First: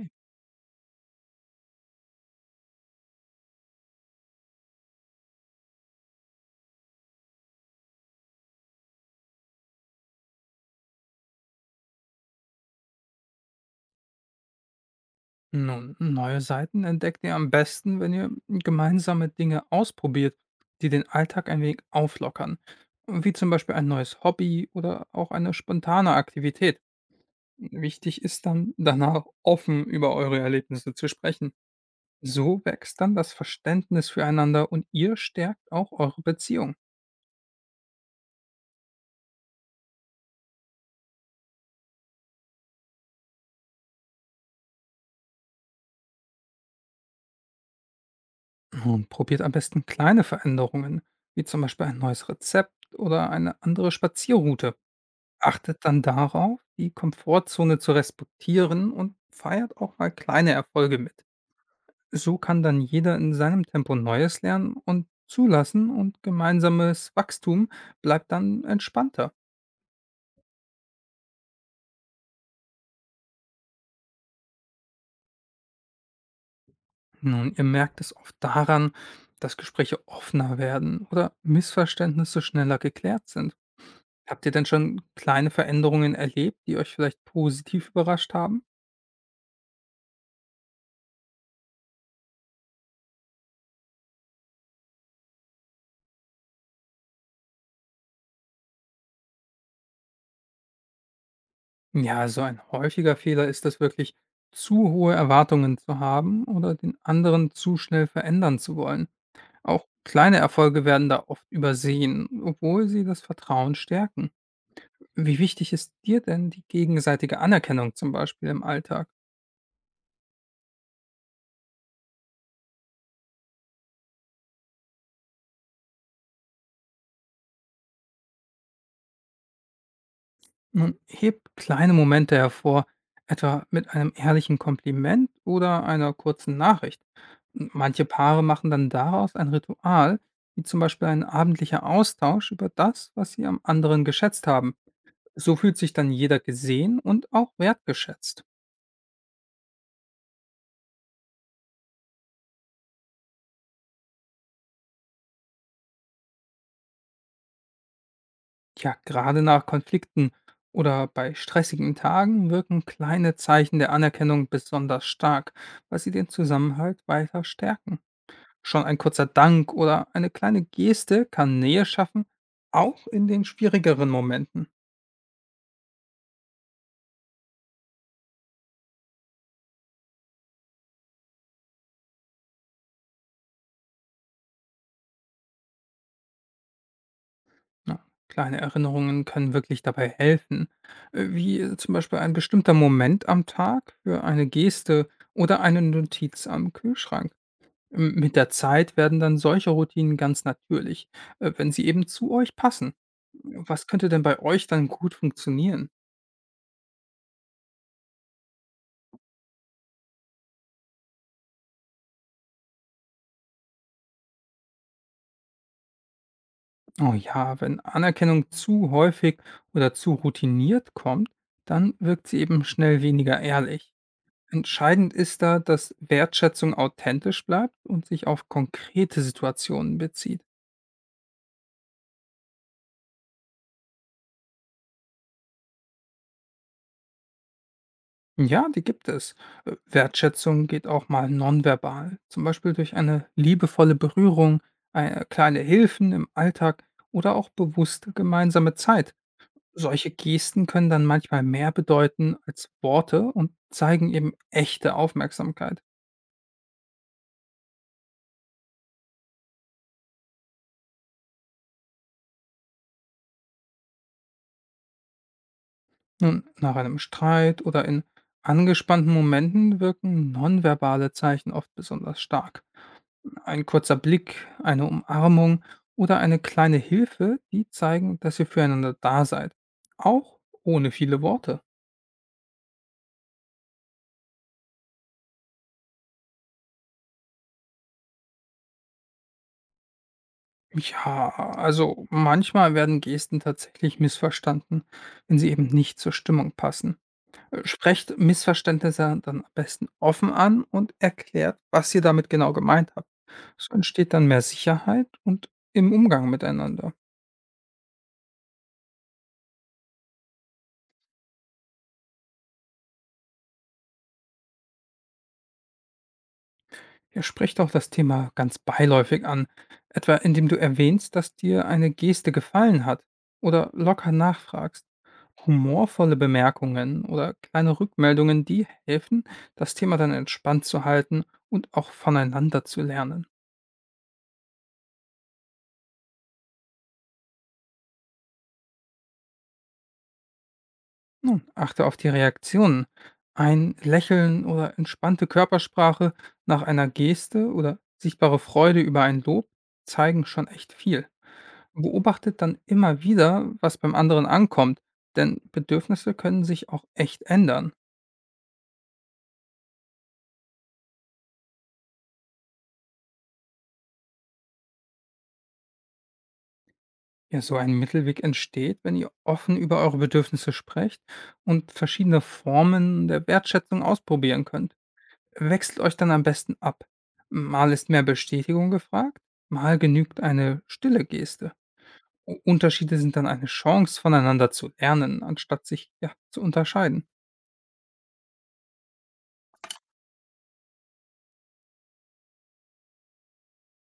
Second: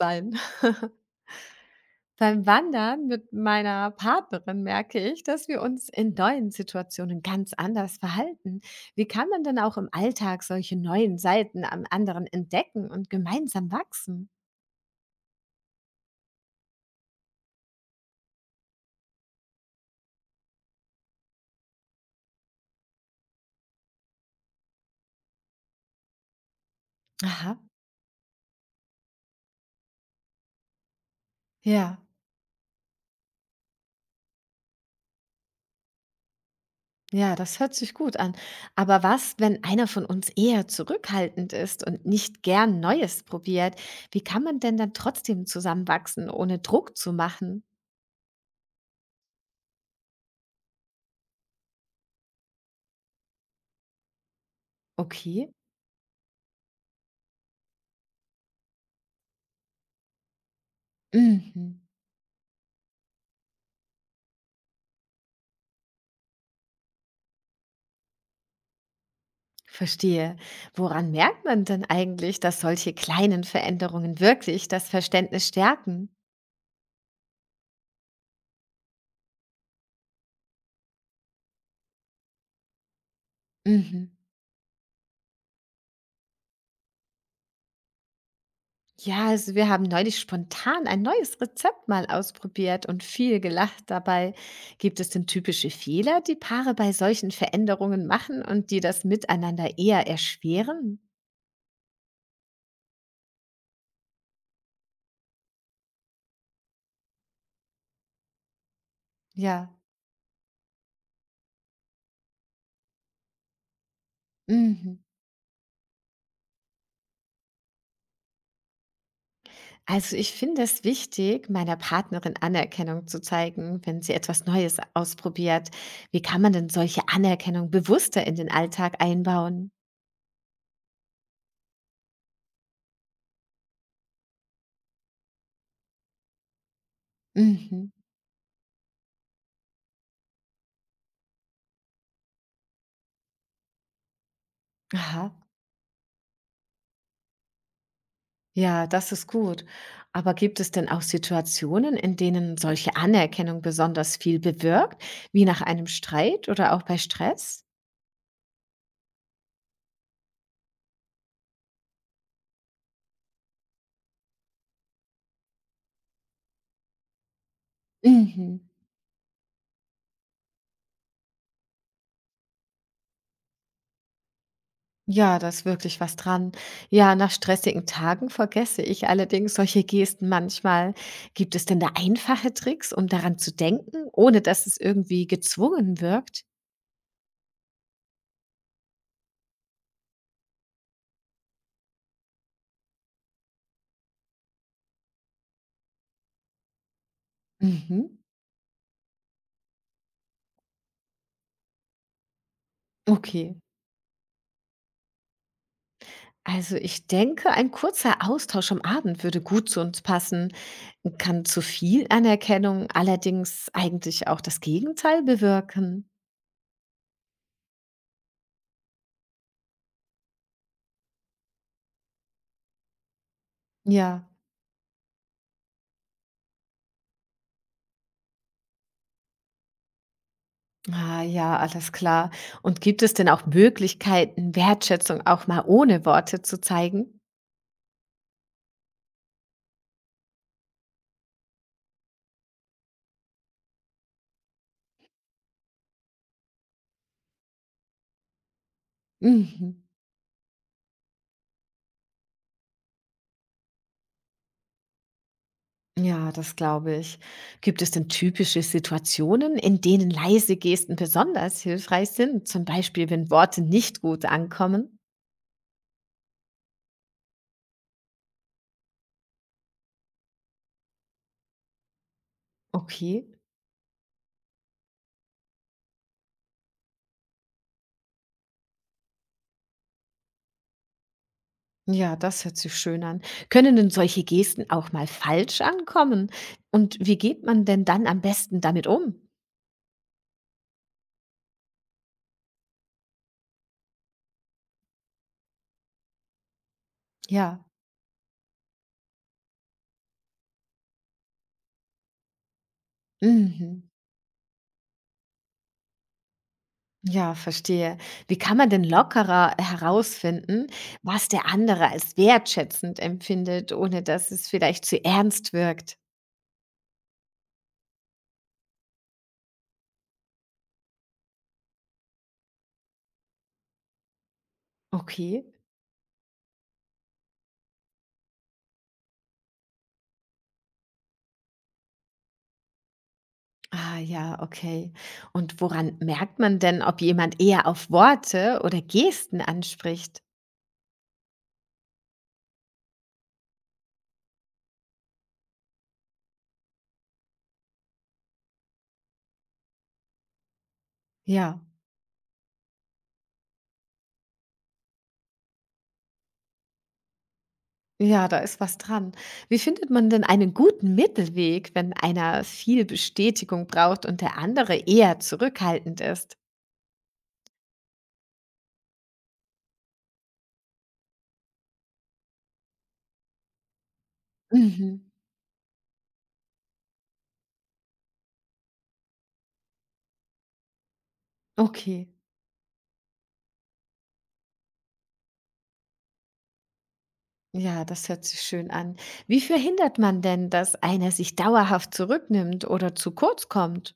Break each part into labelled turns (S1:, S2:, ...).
S1: Sein. Beim Wandern mit meiner Partnerin merke ich, dass wir uns in neuen Situationen ganz anders verhalten. Wie kann man denn auch im Alltag solche neuen Seiten am anderen entdecken und gemeinsam wachsen?
S2: Nun, neue Seiten entdeckt ihr am besten, wenn ihr gemeinsame Dinge ausprobiert, die den Alltag ein wenig auflockern. Wie zum Beispiel ein neues Hobby oder auch eine spontane Aktivität.
S1: Aha,
S2: Wichtig ist dann, danach offen über eure Erlebnisse zu sprechen.
S1: ja.
S2: So wächst dann das Verständnis füreinander und ihr stärkt auch eure Beziehung.
S1: Ja, das hört sich gut an. Aber was, wenn einer von uns eher zurückhaltend ist und nicht gern Neues probiert? Wie kann man denn dann trotzdem zusammenwachsen, ohne Druck zu machen?
S2: Und probiert am besten kleine Veränderungen, wie zum Beispiel ein neues Rezept oder eine andere Spazierroute.
S1: Okay.
S2: Achtet dann darauf, die Komfortzone zu respektieren und feiert auch mal kleine Erfolge mit.
S1: Mhm.
S2: So kann dann jeder in seinem Tempo Neues lernen und zulassen und gemeinsames Wachstum bleibt dann entspannter.
S1: Verstehe. Woran merkt man denn eigentlich, dass solche kleinen Veränderungen wirklich das Verständnis stärken?
S2: Nun, ihr merkt es oft daran, dass Gespräche offener werden oder Missverständnisse schneller geklärt sind.
S1: Mhm.
S2: Habt ihr denn schon kleine Veränderungen erlebt, die euch vielleicht positiv überrascht haben?
S1: Ja, also wir haben neulich spontan ein neues Rezept mal ausprobiert und viel gelacht dabei. Gibt es denn typische Fehler, die Paare bei solchen Veränderungen machen und die das Miteinander eher erschweren?
S2: Ja, so ein häufiger Fehler ist es wirklich, zu hohe Erwartungen zu haben oder den anderen zu schnell verändern zu wollen.
S1: Ja.
S2: Auch kleine Erfolge werden da oft übersehen, obwohl sie das Vertrauen stärken.
S1: Mhm.
S2: Wie wichtig ist dir denn die gegenseitige Anerkennung zum Beispiel im Alltag?
S1: Also ich finde es wichtig, meiner Partnerin Anerkennung zu zeigen, wenn sie etwas Neues ausprobiert. Wie kann man denn solche Anerkennung bewusster in den Alltag einbauen?
S2: Nun, heb kleine Momente hervor, etwa mit einem ehrlichen Kompliment oder einer kurzen Nachricht.
S1: Mhm.
S2: Manche Paare machen dann daraus ein Ritual, wie zum Beispiel ein abendlicher Austausch über das, was sie am anderen geschätzt haben.
S1: Aha.
S2: So fühlt sich dann jeder gesehen und auch wertgeschätzt.
S1: Ja, das ist gut. Aber gibt es denn auch Situationen, in denen solche Anerkennung besonders viel bewirkt, wie nach einem Streit oder auch bei Stress?
S2: Ja, gerade nach Konflikten oder bei stressigen Tagen wirken kleine Zeichen der Anerkennung besonders stark, weil sie den Zusammenhalt weiter stärken.
S1: Mhm.
S2: Schon ein kurzer Dank oder eine kleine Geste kann Nähe schaffen, auch in den schwierigeren Momenten.
S1: Ja, da ist wirklich was dran. Ja, nach stressigen Tagen vergesse ich allerdings solche Gesten manchmal. Gibt es denn da einfache Tricks, um daran zu denken, ohne dass es irgendwie gezwungen wirkt?
S2: Ja, kleine Erinnerungen können wirklich dabei helfen, wie zum Beispiel ein bestimmter Moment am Tag für eine Geste oder eine Notiz am Kühlschrank.
S1: Mhm.
S2: Mit der Zeit werden dann solche Routinen ganz natürlich, wenn sie eben zu euch passen.
S1: Okay.
S2: Was könnte denn bei euch dann gut funktionieren?
S1: Also ich denke, ein kurzer Austausch am Abend würde gut zu uns passen, kann zu viel Anerkennung allerdings eigentlich auch das Gegenteil bewirken.
S2: Oh ja, wenn Anerkennung zu häufig oder zu routiniert kommt, dann wirkt sie eben schnell weniger ehrlich.
S1: Ja.
S2: Entscheidend ist da, dass Wertschätzung authentisch bleibt und sich auf konkrete Situationen bezieht.
S1: Ah, ja, alles klar. Und gibt es denn auch Möglichkeiten, Wertschätzung auch mal ohne Worte zu zeigen?
S2: Ja, die gibt es. Wertschätzung geht auch mal nonverbal, zum Beispiel durch eine liebevolle Berührung, kleine Hilfen im Alltag oder auch bewusste gemeinsame Zeit.
S1: Mhm.
S2: Solche Gesten können dann manchmal mehr bedeuten als Worte und zeigen eben echte Aufmerksamkeit.
S1: Ja, das glaube ich. Gibt es denn typische Situationen, in denen leise Gesten besonders hilfreich sind? Zum Beispiel, wenn Worte nicht gut ankommen?
S2: Nun, nach einem Streit oder in angespannten Momenten wirken nonverbale Zeichen oft besonders stark.
S1: Okay.
S2: Ein kurzer Blick, eine Umarmung oder eine kleine Hilfe, die zeigen, dass ihr füreinander da seid. Auch ohne viele Worte.
S1: Ja, das hört sich schön an. Können denn solche Gesten auch mal falsch ankommen? Und wie geht man denn dann am besten damit um?
S2: Ja, also manchmal werden Gesten tatsächlich missverstanden, wenn sie eben nicht zur Stimmung passen.
S1: Ja.
S2: Sprecht Missverständnisse dann am besten offen an und erklärt, was ihr damit genau gemeint habt. So
S1: Mhm.
S2: entsteht dann mehr Sicherheit und im Umgang miteinander.
S1: Ja, verstehe. Wie kann man denn lockerer herausfinden, was der andere als wertschätzend empfindet, ohne dass es vielleicht zu ernst wirkt?
S2: Ihr sprecht auch das Thema ganz beiläufig an, etwa indem du erwähnst, dass dir eine Geste gefallen hat oder locker nachfragst.
S1: Okay.
S2: Humorvolle Bemerkungen oder kleine Rückmeldungen, die helfen, das Thema dann entspannt zu halten und auch voneinander zu lernen.
S1: Ah ja, okay. Und woran merkt man denn, ob jemand eher auf Worte oder Gesten anspricht?
S2: Nun, achte auf die Reaktionen. Ein Lächeln oder entspannte Körpersprache nach einer Geste oder sichtbare Freude über ein Lob zeigen schon echt viel.
S1: Ja,
S2: Beobachtet dann immer wieder, was beim anderen ankommt, denn Bedürfnisse können sich auch echt ändern.
S1: ja, da ist was dran. Wie findet man denn einen guten Mittelweg, wenn einer viel Bestätigung braucht und der andere eher zurückhaltend ist?
S2: Ja, so ein Mittelweg entsteht, wenn ihr offen über eure Bedürfnisse sprecht und verschiedene Formen der Wertschätzung ausprobieren könnt.
S1: Mhm.
S2: Wechselt euch dann am besten ab. Mal ist mehr Bestätigung gefragt, mal genügt eine stille Geste.
S1: Okay.
S2: U Unterschiede sind dann eine Chance, voneinander zu lernen, anstatt sich ja, zu unterscheiden.
S1: Ja, das hört sich schön an. Wie verhindert man denn, dass einer sich dauerhaft zurücknimmt oder zu kurz kommt?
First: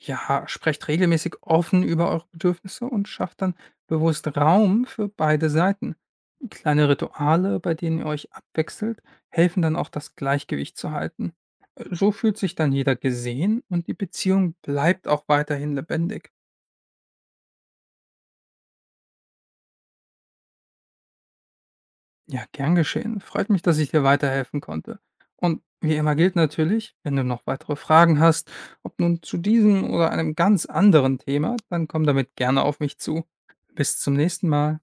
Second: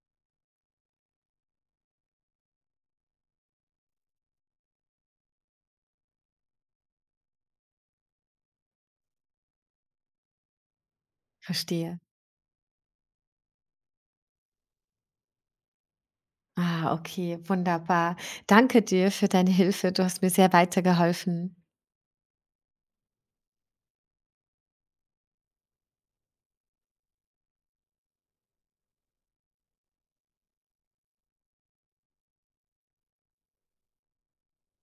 S2: Ja, sprecht regelmäßig offen über eure Bedürfnisse und schafft dann bewusst Raum für beide Seiten. Kleine Rituale, bei denen ihr euch abwechselt, helfen dann auch das Gleichgewicht zu halten.
S1: Verstehe.
S2: So fühlt sich dann jeder gesehen und die Beziehung bleibt auch weiterhin lebendig.
S1: Ah, okay, wunderbar. Danke dir für deine Hilfe. Du hast mir sehr weitergeholfen.
S2: Ja, gern geschehen. Freut mich, dass ich dir weiterhelfen konnte. Und wie immer gilt natürlich, wenn du noch weitere Fragen hast, ob nun zu diesem oder einem ganz anderen Thema, dann komm damit gerne auf mich zu. Bis zum nächsten Mal.